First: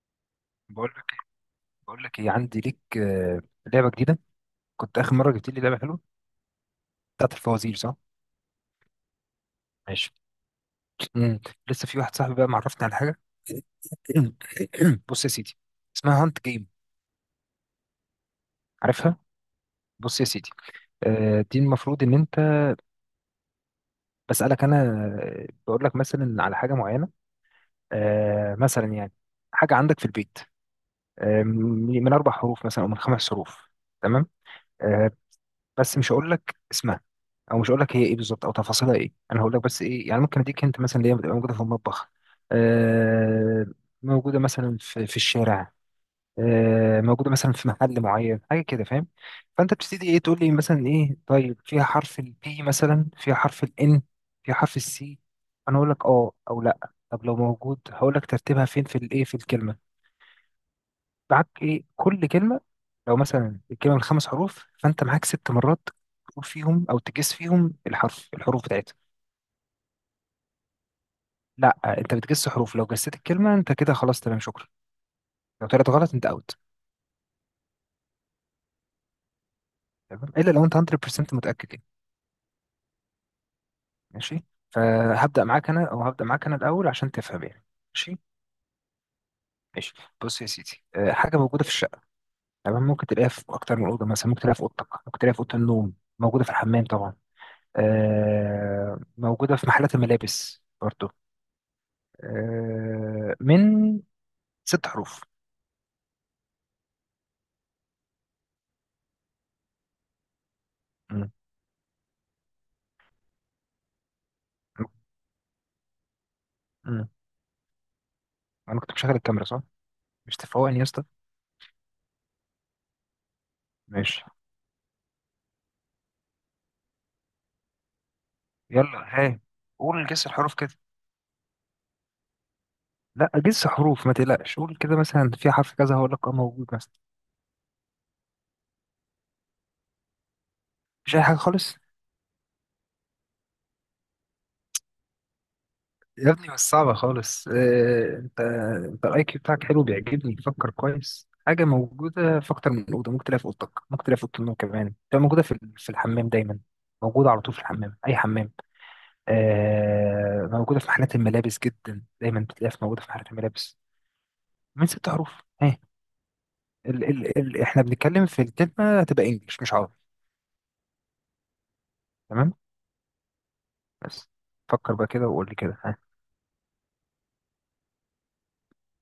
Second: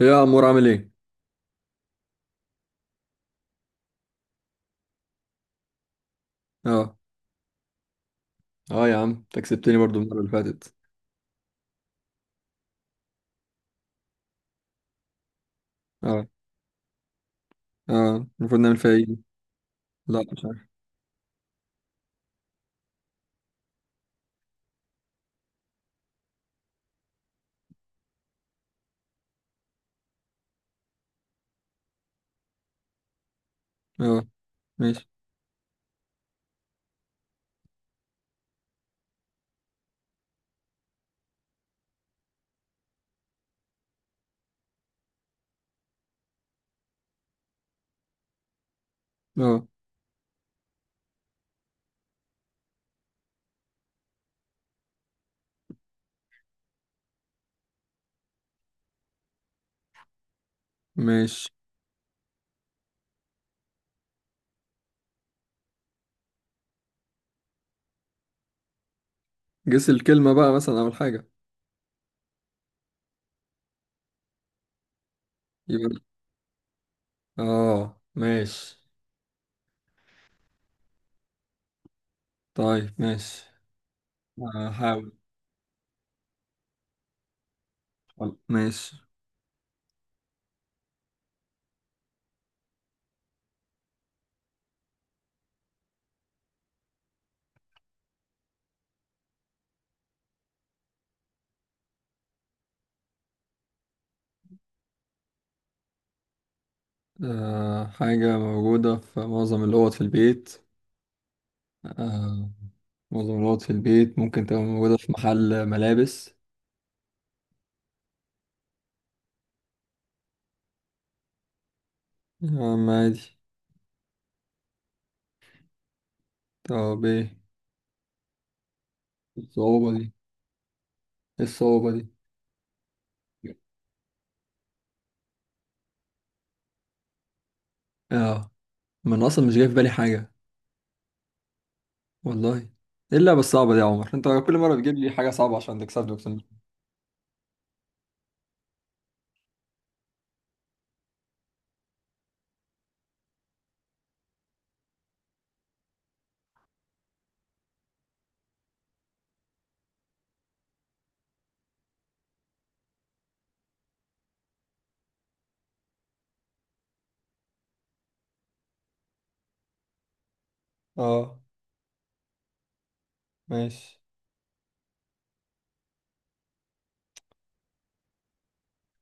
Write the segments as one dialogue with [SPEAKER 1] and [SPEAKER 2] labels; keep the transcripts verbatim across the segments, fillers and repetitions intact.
[SPEAKER 1] إيه يا عمور، عامل ايه؟
[SPEAKER 2] بقول لك بقول لك ايه عندي ليك آه، لعبه جديده. كنت اخر مره جبت لي لعبه حلوه
[SPEAKER 1] اه.
[SPEAKER 2] بتاعت الفوازير، صح؟
[SPEAKER 1] اه يا عم، انت كسبتني برضو
[SPEAKER 2] ماشي.
[SPEAKER 1] المرة اللي فاتت.
[SPEAKER 2] مم. لسه في واحد صاحبي بقى معرفني على حاجه. بص يا سيدي، اسمها
[SPEAKER 1] اه.
[SPEAKER 2] هانت جيم.
[SPEAKER 1] اه، المفروض نعمل فيها ايه؟
[SPEAKER 2] عارفها؟
[SPEAKER 1] دي؟
[SPEAKER 2] بص
[SPEAKER 1] لا،
[SPEAKER 2] يا
[SPEAKER 1] مش
[SPEAKER 2] سيدي،
[SPEAKER 1] عارف.
[SPEAKER 2] آه، دي المفروض ان انت، بسالك انا، آه، بقول لك مثلا على حاجه معينه. آه، مثلا يعني حاجه عندك في البيت، آه، من من اربع حروف مثلا او من خمس حروف.
[SPEAKER 1] اه.
[SPEAKER 2] تمام؟
[SPEAKER 1] ماشي.
[SPEAKER 2] آه، بس مش هقول لك اسمها، او مش هقول لك هي ايه بالظبط او تفاصيلها ايه. انا هقول لك بس ايه يعني ممكن اديك انت، مثلا اللي هي بتبقى موجوده في المطبخ، آه موجوده مثلا في, في الشارع، آه موجوده مثلا في محل معين، حاجه كده، فاهم؟
[SPEAKER 1] اه.
[SPEAKER 2] فانت بتبتدي ايه، تقول لي مثلا ايه، طيب فيها حرف البي مثلا، فيها حرف الان، فيها حرف السي. انا اقول لك اه او لا. طب لو موجود هقول لك ترتيبها فين في الايه، في الكلمه.
[SPEAKER 1] ماشي.
[SPEAKER 2] معاك ايه كل كلمه، لو مثلا الكلمه من خمس حروف فانت معاك ست مرات تقول فيهم او تجس فيهم الحرف، الحروف بتاعتها.
[SPEAKER 1] جس الكلمة بقى مثلا أول حاجة.
[SPEAKER 2] لا انت بتجس حروف، لو جسيت الكلمه انت كده خلاص، تمام، شكرا. لو طلعت
[SPEAKER 1] يبقى
[SPEAKER 2] غلط انت اوت.
[SPEAKER 1] اه. ماشي.
[SPEAKER 2] تمام الا لو انت مية في المية متاكد يعني.
[SPEAKER 1] طيب ماشي.
[SPEAKER 2] ماشي.
[SPEAKER 1] هحاول.
[SPEAKER 2] فهبدا معاك انا، او هبدا معاك انا الاول عشان تفهم يعني. ماشي.
[SPEAKER 1] ماشي.
[SPEAKER 2] ماشي. بص يا سيدي، أه، حاجه موجوده في الشقه، تمام؟ ممكن تلاقيها في اكتر من اوضه، مثلا ممكن تلاقيها في اوضتك، ممكن تلاقيها في اوضه النوم. موجوده في الحمام طبعا. أه، موجوده في محلات الملابس برضه. آه، من ست حروف.
[SPEAKER 1] آه، حاجة موجودة في معظم الأوض في البيت.
[SPEAKER 2] مم.
[SPEAKER 1] آه. معظم الأوض في البيت، ممكن تبقى موجودة في محل ملابس.
[SPEAKER 2] مم. انا كنت مشغل الكاميرا، صح؟ مش تفوقني يا اسطى.
[SPEAKER 1] يا عم عادي.
[SPEAKER 2] ماشي.
[SPEAKER 1] طب ايه
[SPEAKER 2] يلا هاي،
[SPEAKER 1] الصعوبة
[SPEAKER 2] قول
[SPEAKER 1] دي؟
[SPEAKER 2] جس الحروف كده.
[SPEAKER 1] ايه الصعوبة دي؟
[SPEAKER 2] لا جس حروف، ما تقلقش، قول كده مثلا في حرف كذا، هقول لك اه موجود مثلا.
[SPEAKER 1] اه. ما انا اصلا مش جاي في بالي حاجه.
[SPEAKER 2] مش اي حاجه خالص.
[SPEAKER 1] والله. ايه اللعبه الصعبه دي يا عمر؟ انت كل مره بتجيب لي حاجه صعبه عشان تكسبني،
[SPEAKER 2] يا
[SPEAKER 1] اقسم
[SPEAKER 2] ابني
[SPEAKER 1] بالله.
[SPEAKER 2] مش صعبه خالص. آه، انت، انت الاي كيو بتاعك حلو، بيعجبني، بتفكر كويس. حاجه موجوده في اكتر من اوضه، ممكن تلاقيها في اوضتك، ممكن تلاقيها في اوضه النوم كمان، تبقى موجوده في ال- في الحمام دايما. موجوده على طول في الحمام، اي حمام. آه، موجودة في محلات الملابس جدا، دايما بتلاقيها في- موجودة في محلات الملابس. من ست حروف. اهي. ال ال ال احنا بنتكلم في الكلمة هتبقى انجلش مش عربي.
[SPEAKER 1] اه.
[SPEAKER 2] تمام؟
[SPEAKER 1] ماشي.
[SPEAKER 2] بس فكر بقى كده وقول لي كده، ها.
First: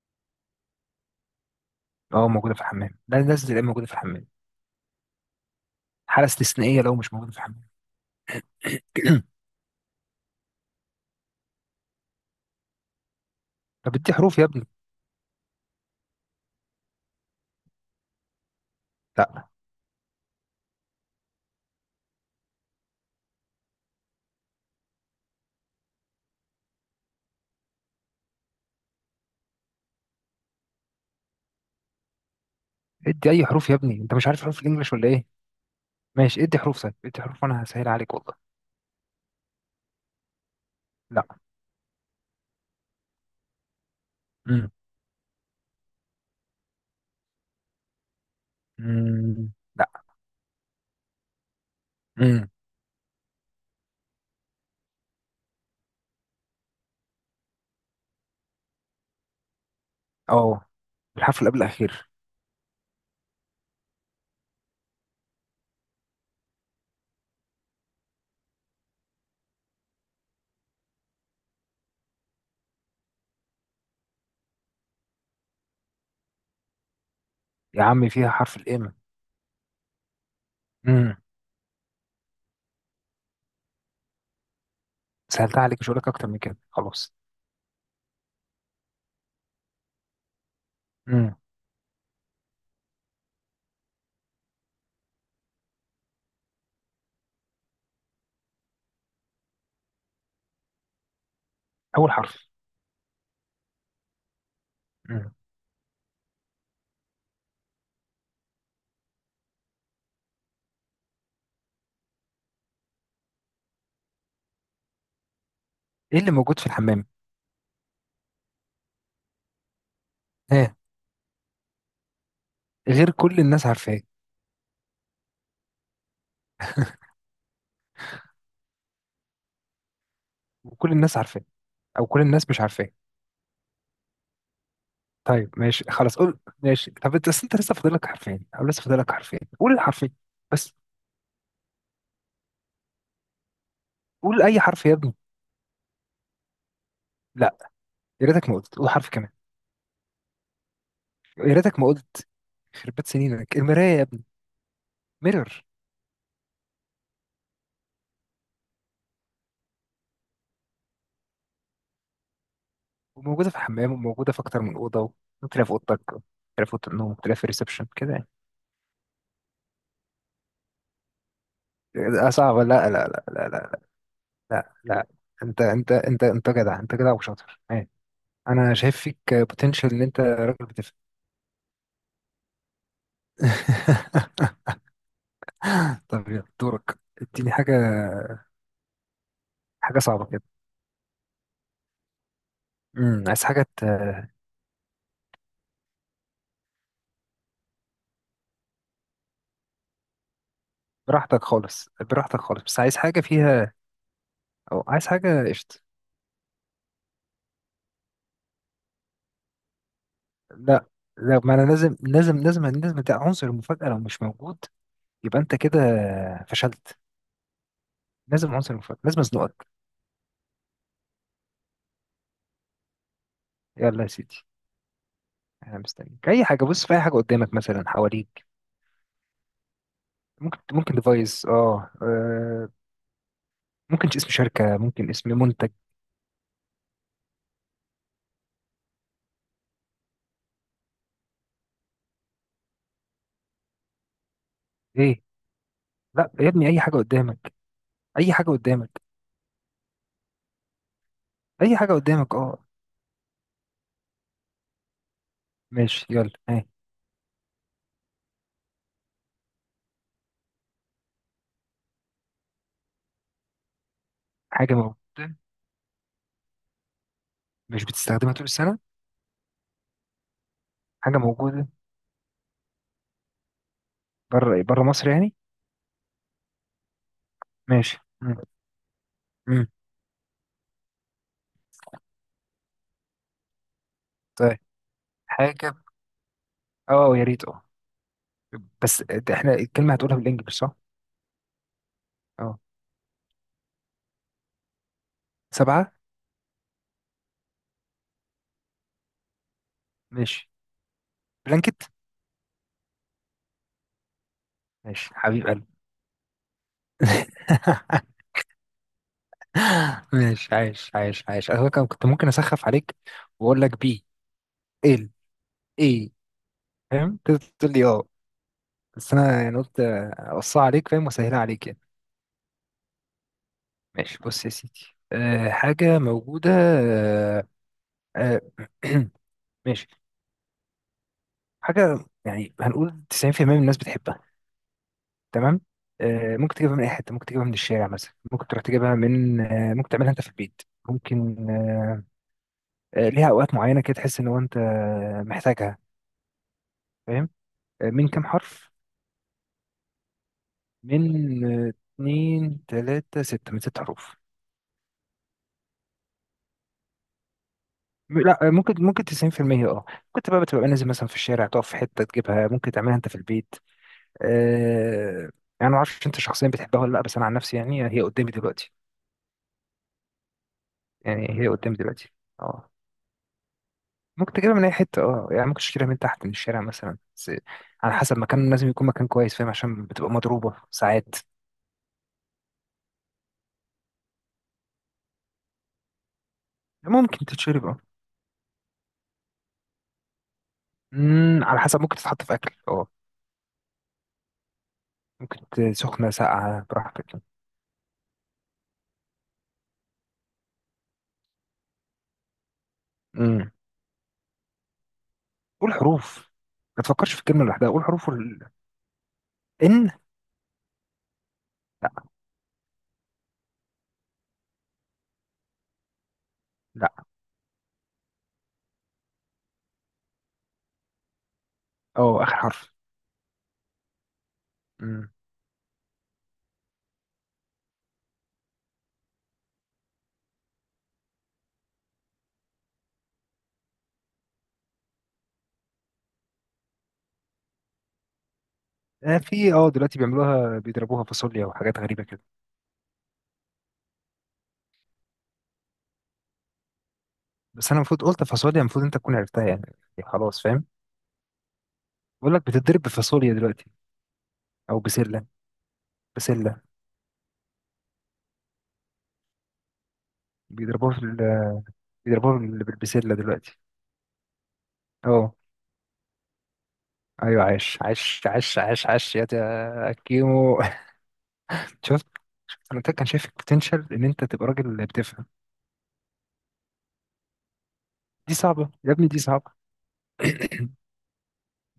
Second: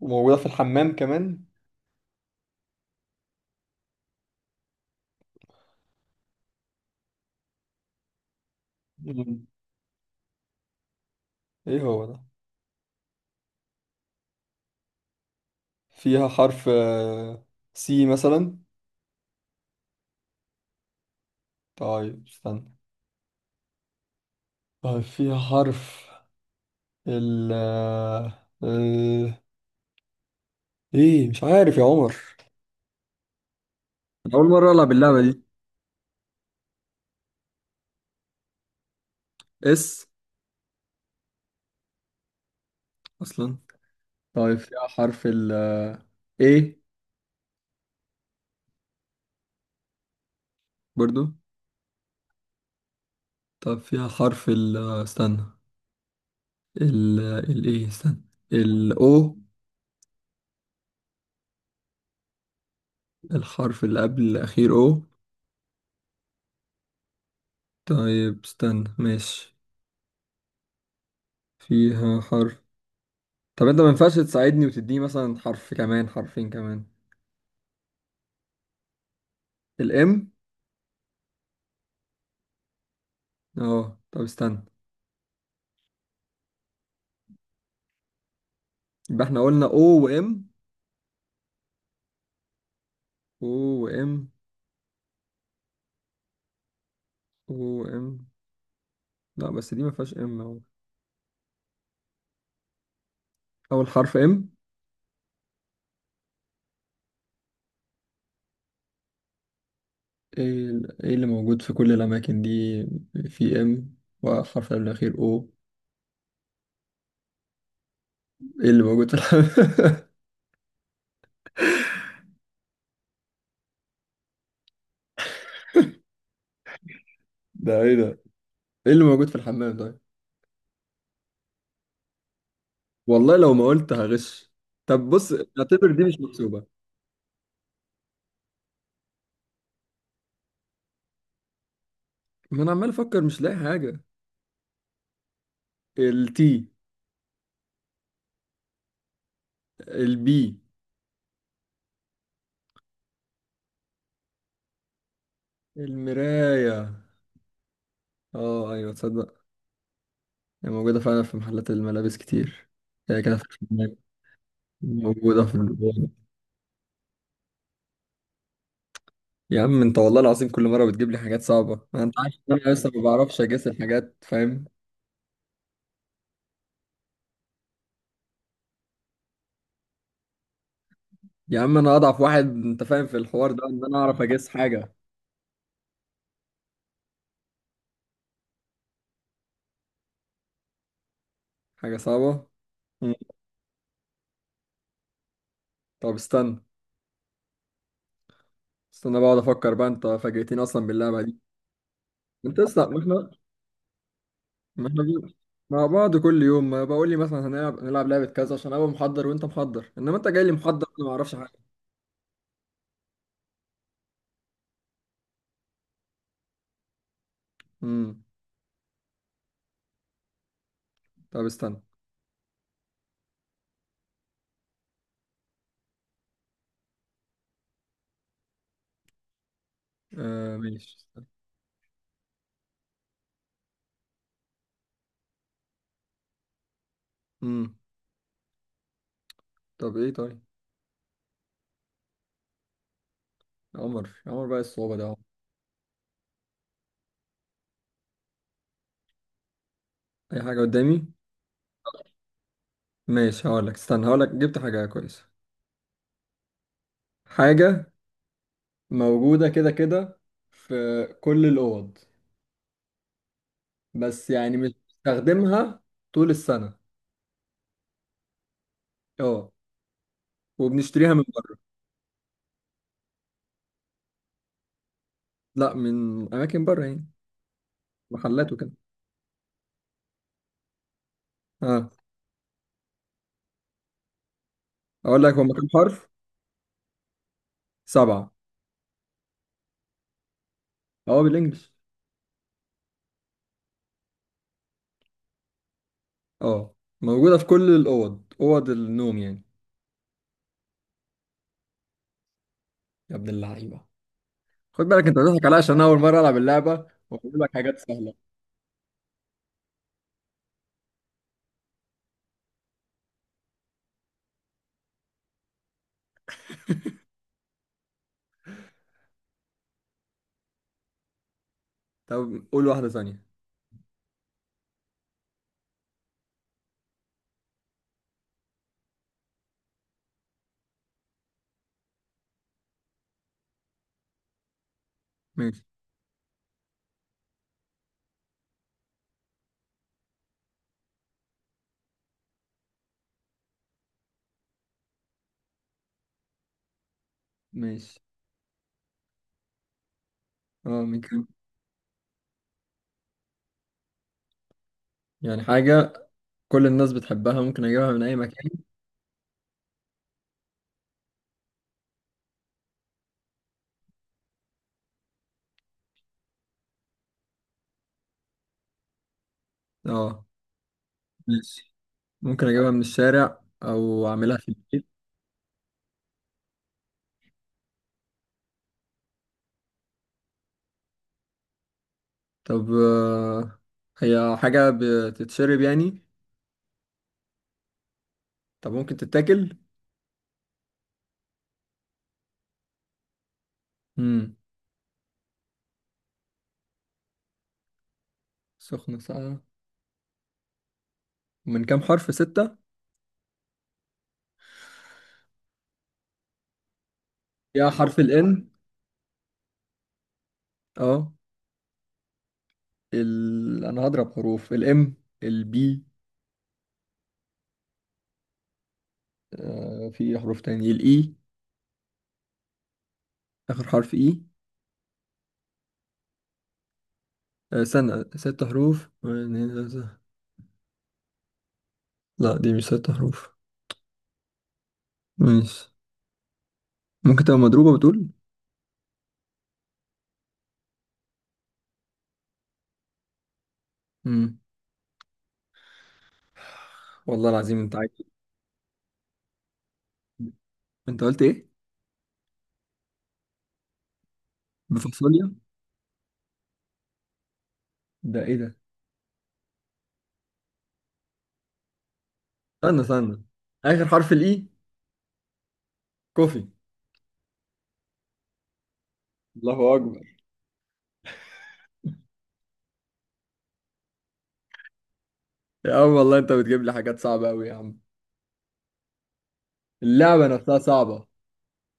[SPEAKER 1] وموجودة في الحمام كمان.
[SPEAKER 2] اه موجودة في الحمام، ده لازم تبقى موجودة في الحمام. حالة استثنائية لو مش موجودة في الحمام.
[SPEAKER 1] مم. ايه هو ده؟
[SPEAKER 2] طب ادي حروف يا ابني.
[SPEAKER 1] فيها حرف آه، سي مثلا.
[SPEAKER 2] لا،
[SPEAKER 1] طيب استنى. طيب فيها حرف ال آه، ال- ايه، مش عارف يا عمر.
[SPEAKER 2] ادي اي حروف يا ابني، انت مش
[SPEAKER 1] انا
[SPEAKER 2] عارف
[SPEAKER 1] اول
[SPEAKER 2] حروف
[SPEAKER 1] مره العب
[SPEAKER 2] الانجليش ولا
[SPEAKER 1] اللعبه
[SPEAKER 2] ايه؟
[SPEAKER 1] دي.
[SPEAKER 2] ماشي ادي حروف، طيب ادي حروف وانا هسهل عليك والله.
[SPEAKER 1] اس.
[SPEAKER 2] لا.
[SPEAKER 1] اصلا. طيب
[SPEAKER 2] امم
[SPEAKER 1] فيها حرف ال آه، A.
[SPEAKER 2] امم لا.
[SPEAKER 1] برضو.
[SPEAKER 2] امم
[SPEAKER 1] طب فيها حرف ال آه، استنى. ال ال ايه، استنى. ال O.
[SPEAKER 2] اه الحرف اللي قبل الاخير.
[SPEAKER 1] الحرف اللي قبل الأخير O. طيب استنى. ماشي. فيها حرف. طب انت ما ينفعش تساعدني وتديني مثلا حرف كمان، حرفين كمان؟
[SPEAKER 2] يا عم فيها حرف الام.
[SPEAKER 1] الام.
[SPEAKER 2] امم
[SPEAKER 1] اه طب استنى.
[SPEAKER 2] سهلتها عليك، مش هقول لك اكتر من كده خلاص.
[SPEAKER 1] يبقى احنا قلنا O وام.
[SPEAKER 2] امم
[SPEAKER 1] O وام. O وام. لا، بس دي ما فيهاش ام اهو.
[SPEAKER 2] اول حرف.
[SPEAKER 1] اول حرف ام؟
[SPEAKER 2] امم
[SPEAKER 1] ايه. ال- إيه اللي موجود في كل الاماكن دي؟ في ام وحرف قبل الأخير O.
[SPEAKER 2] ايه اللي موجود في الحمام؟
[SPEAKER 1] ايه اللي موجود في الحمام؟
[SPEAKER 2] ها. غير كل الناس عارفاه.
[SPEAKER 1] ده ايه ده؟ ايه اللي موجود في الحمام طيب؟
[SPEAKER 2] وكل الناس عارفاه، او كل الناس مش عارفاه.
[SPEAKER 1] والله لو ما قلت هغش. طب بص،
[SPEAKER 2] طيب ماشي
[SPEAKER 1] اعتبر دي
[SPEAKER 2] خلاص،
[SPEAKER 1] مش
[SPEAKER 2] قول
[SPEAKER 1] محسوبة.
[SPEAKER 2] ماشي. طب انت بس، انت لسه فاضل لك حرفين، او لسه فاضل لك حرفين، قول الحرفين بس.
[SPEAKER 1] ما انا عمال افكر، مش لاقي حاجة.
[SPEAKER 2] قول اي حرف يا ابني.
[SPEAKER 1] التي.
[SPEAKER 2] لا. يا ريتك ما قلت، قول حرف كمان.
[SPEAKER 1] البي.
[SPEAKER 2] يا ريتك ما قلت. خربت سنينك، المرايه يا ابني، ميرور.
[SPEAKER 1] المراية. اه ايوه، تصدق؟ هي موجودة فعلا في محلات الملابس كتير. هي كده في
[SPEAKER 2] وموجوده في الحمام،
[SPEAKER 1] الخناق،
[SPEAKER 2] وموجوده في اكتر من اوضه،
[SPEAKER 1] موجودة
[SPEAKER 2] ممكن
[SPEAKER 1] في
[SPEAKER 2] تلاقيها في اوضتك،
[SPEAKER 1] الأوض.
[SPEAKER 2] ممكن تلاقيها في اوضه النوم، ممكن تلاقيها في الريسبشن كده يعني.
[SPEAKER 1] يا عم انت والله العظيم كل مرة بتجيب لي حاجات صعبة، ما انت
[SPEAKER 2] آه،
[SPEAKER 1] عارف
[SPEAKER 2] صعب؟
[SPEAKER 1] ان انا لسه
[SPEAKER 2] لا، لا،
[SPEAKER 1] ما
[SPEAKER 2] لا،
[SPEAKER 1] بعرفش
[SPEAKER 2] لا،
[SPEAKER 1] اجس
[SPEAKER 2] لا.
[SPEAKER 1] الحاجات، فاهم؟
[SPEAKER 2] لا، لا، انت، انت انت انت جدع، انت جدع وشاطر. ايه؟ انا شايف فيك بوتنشال ان انت راجل بتفهم.
[SPEAKER 1] يا عم انا اضعف واحد انت فاهم في الحوار ده، ان انا اعرف اجس حاجة.
[SPEAKER 2] طب يلا دورك، اديني حاجه، حاجه صعبه كده.
[SPEAKER 1] حاجة صعبة. مم.
[SPEAKER 2] امم عايز حاجه ت-
[SPEAKER 1] طب استنى. استنى بقعد افكر بقى، انت فاجئتني اصلا باللعبة دي.
[SPEAKER 2] براحتك خالص، براحتك
[SPEAKER 1] انت
[SPEAKER 2] خالص، بس
[SPEAKER 1] اصلا
[SPEAKER 2] عايز
[SPEAKER 1] ما
[SPEAKER 2] حاجه
[SPEAKER 1] احنا
[SPEAKER 2] فيها، او
[SPEAKER 1] ما احنا
[SPEAKER 2] عايز
[SPEAKER 1] بن-
[SPEAKER 2] حاجه قشط.
[SPEAKER 1] مع بعض كل يوم، ما بقول لي مثلا هنلعب نلعب لعبة كذا عشان ابقى محضر وانت محضر، انما انت جاي لي محضر
[SPEAKER 2] لا،
[SPEAKER 1] انا ما اعرفش
[SPEAKER 2] لا
[SPEAKER 1] حاجة.
[SPEAKER 2] ما انا لازم، لازم لازم لازم ده عنصر المفاجاه. لو مش موجود يبقى انت كده فشلت.
[SPEAKER 1] امم.
[SPEAKER 2] لازم عنصر المفاجاه، لازم ازنقك.
[SPEAKER 1] طب استنى.
[SPEAKER 2] يلا يا سيدي، انا مستنيك. اي حاجه، بص في اي حاجه قدامك مثلا، حواليك.
[SPEAKER 1] آه
[SPEAKER 2] ممكن ممكن
[SPEAKER 1] ماشي، استنى.
[SPEAKER 2] ديفايس، اه، آه، ممكن اسم شركة، ممكن اسم منتج.
[SPEAKER 1] امم. طب ايه طيب. عمر عمر بقى الصعوبة ده يا عمر.
[SPEAKER 2] ايه؟ لا يا ابني، اي حاجة قدامك، اي حاجة قدامك،
[SPEAKER 1] اي حاجة قدامي.
[SPEAKER 2] اي حاجة قدامك اه.
[SPEAKER 1] ماشي، هقول لك. استنى، هقول لك جبت حاجة كويسة.
[SPEAKER 2] ماشي يلا، ها.
[SPEAKER 1] حاجة موجودة كده كده في كل الأوض، بس يعني مش
[SPEAKER 2] حاجة موجودة،
[SPEAKER 1] بنستخدمها طول السنة.
[SPEAKER 2] مش بتستخدمها طول السنة.
[SPEAKER 1] اه. وبنشتريها
[SPEAKER 2] حاجة
[SPEAKER 1] من بره.
[SPEAKER 2] موجودة بره، بره مصر يعني؟
[SPEAKER 1] لا، من أماكن بره يعني.
[SPEAKER 2] ماشي. مم.
[SPEAKER 1] محلات وكده.
[SPEAKER 2] مم.
[SPEAKER 1] آه.
[SPEAKER 2] طيب.
[SPEAKER 1] اقول لك هم كام
[SPEAKER 2] حاجة
[SPEAKER 1] حرف؟
[SPEAKER 2] اه، يا ريت اه.
[SPEAKER 1] سبعة.
[SPEAKER 2] بس ده احنا الكلمة هتقولها بالانجلش صح؟
[SPEAKER 1] اه بالانجلش.
[SPEAKER 2] اه، سبعة.
[SPEAKER 1] اه. موجودة في كل الاوض، اوض النوم يعني.
[SPEAKER 2] ماشي. بلانكت.
[SPEAKER 1] يا ابن اللعيبة. خد بالك،
[SPEAKER 2] ماشي
[SPEAKER 1] انت
[SPEAKER 2] حبيب
[SPEAKER 1] بتضحك عليا
[SPEAKER 2] قلبي.
[SPEAKER 1] عشان أنا اول مرة العب اللعبة واقول لك حاجات سهلة.
[SPEAKER 2] ماشي عايش، عايش عايش. انا كان- كنت ممكن اسخف عليك واقول لك بي، ال، ايه. فاهم؟ تقدر تقول لي اه، بس انا يعني قلت اوصيها عليك، فاهم، واسهلها عليك يعني.
[SPEAKER 1] طب قول واحدة ثانية.
[SPEAKER 2] ماشي بص يا سيدي، أه حاجه موجوده، أه أه ماشي. حاجه يعني هنقول تسعين في المية من الناس بتحبها. تمام؟
[SPEAKER 1] ماشي.
[SPEAKER 2] أه ممكن تجيبها من اي حته، ممكن تجيبها من الشارع مثلا، ممكن تروح تجيبها من أه ممكن تعملها انت في البيت. ممكن أه آه، ليها اوقات معينه كده تحس ان هو انت محتاجها، فاهم؟ آه،
[SPEAKER 1] ماشي.
[SPEAKER 2] من كام حرف؟
[SPEAKER 1] اه من كام.
[SPEAKER 2] من آه، اتنين تلاتة ستة، من ست حروف.
[SPEAKER 1] يعني حاجة كل الناس بتحبها، ممكن اجيبها من اي
[SPEAKER 2] م- لا
[SPEAKER 1] مكان.
[SPEAKER 2] آه، ممكن، ممكن تسعين في المية اه. كنت بقى بتبقى نازل مثلا في الشارع تقف في حتة تجيبها، ممكن تعملها انت في البيت. آه يعني ما اعرفش انت شخصيا بتحبها ولا لا، بس انا عن نفسي يعني هي قدامي دلوقتي،
[SPEAKER 1] اه.
[SPEAKER 2] يعني هي
[SPEAKER 1] ماشي،
[SPEAKER 2] قدامي دلوقتي.
[SPEAKER 1] ممكن
[SPEAKER 2] اه
[SPEAKER 1] اجيبها من الشارع او
[SPEAKER 2] ممكن
[SPEAKER 1] اعملها في
[SPEAKER 2] تجيبها من اي
[SPEAKER 1] البيت.
[SPEAKER 2] حتة اه، يعني ممكن تشتريها من تحت من الشارع مثلا بس على حسب مكان، لازم يكون مكان كويس فاهم، عشان بتبقى مضروبة ساعات.
[SPEAKER 1] طب آه، هي حاجة بتتشرب يعني؟
[SPEAKER 2] ممكن تتشرب اه.
[SPEAKER 1] طب ممكن تتاكل؟
[SPEAKER 2] مم، على حسب، ممكن تتحط في اكل اه.
[SPEAKER 1] امم.
[SPEAKER 2] ممكن ت- سخنة ساقعة براحتك.
[SPEAKER 1] سخنة ساقعة. من كام حرف؟ ستة.
[SPEAKER 2] امم قول حروف، ما تفكرش في الكلمة لوحدها،
[SPEAKER 1] يا
[SPEAKER 2] قول
[SPEAKER 1] حرف
[SPEAKER 2] حروف
[SPEAKER 1] ال
[SPEAKER 2] ال...
[SPEAKER 1] N.
[SPEAKER 2] ان.
[SPEAKER 1] اه.
[SPEAKER 2] لا.
[SPEAKER 1] ال... أنا هضرب حروف. ال M. ال B.
[SPEAKER 2] لا،
[SPEAKER 1] آه في حروف تاني؟ ال E.
[SPEAKER 2] اه اخر حرف.
[SPEAKER 1] آخر حرف E.
[SPEAKER 2] امم
[SPEAKER 1] آه سنة ست حروف، واحد، اتنين، تلاتة. لا دي مش ست حروف. ماشي. ممكن تبقى مضروبة بتقول.
[SPEAKER 2] آه في اه دلوقتي بيعملوها، بيضربوها فاصوليا وحاجات غريبة كده.
[SPEAKER 1] مم. والله العظيم
[SPEAKER 2] بس
[SPEAKER 1] أنت
[SPEAKER 2] انا
[SPEAKER 1] عايز.
[SPEAKER 2] المفروض قلت فاصوليا، المفروض انت تكون عرفتها يعني، إيه، خلاص فاهم.
[SPEAKER 1] أنت قلت إيه؟
[SPEAKER 2] بقول لك بتضرب بفاصوليا دلوقتي، او بسلة،
[SPEAKER 1] بفاصوليا؟
[SPEAKER 2] بسلة.
[SPEAKER 1] ده إيه ده؟
[SPEAKER 2] بيضربوها في ال... بيضربوها بال-
[SPEAKER 1] استنى
[SPEAKER 2] بالبسلة
[SPEAKER 1] استنى.
[SPEAKER 2] دلوقتي.
[SPEAKER 1] آخر حرف ال E.
[SPEAKER 2] اه،
[SPEAKER 1] كوفي.
[SPEAKER 2] ايوه، عاش عاش عاش عاش عاش يا
[SPEAKER 1] الله
[SPEAKER 2] تا-
[SPEAKER 1] أكبر.
[SPEAKER 2] كيمو. شفت؟ انا كان شايفك بوتنشال ان انت تبقى راجل بتفهم.
[SPEAKER 1] يا عم والله أنت بتجيب لي حاجات صعبة أوي يا عم.
[SPEAKER 2] دي صعبة يا ابني، دي صعبة.
[SPEAKER 1] اللعبة نفسها صعبة.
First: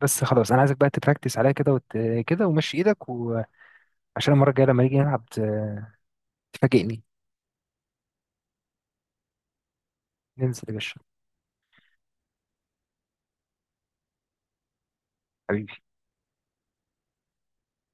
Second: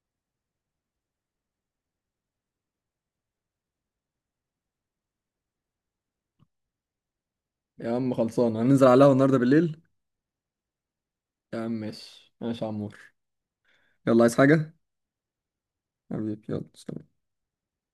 [SPEAKER 2] بس خلاص انا عايزك بقى تبراكتس عليا كده، وت... كده ومشي ايدك، وعشان المره الجايه لما نيجي نلعب ت- تفاجئني.
[SPEAKER 1] يا عم خلصانة، هننزل عليها النهاردة بالليل.
[SPEAKER 2] ننزل يا باشا.
[SPEAKER 1] يا عم ماشي ماشي يا عمور. يلا، عايز حاجة؟
[SPEAKER 2] حبيبي.
[SPEAKER 1] حبيبي، يلا سلام.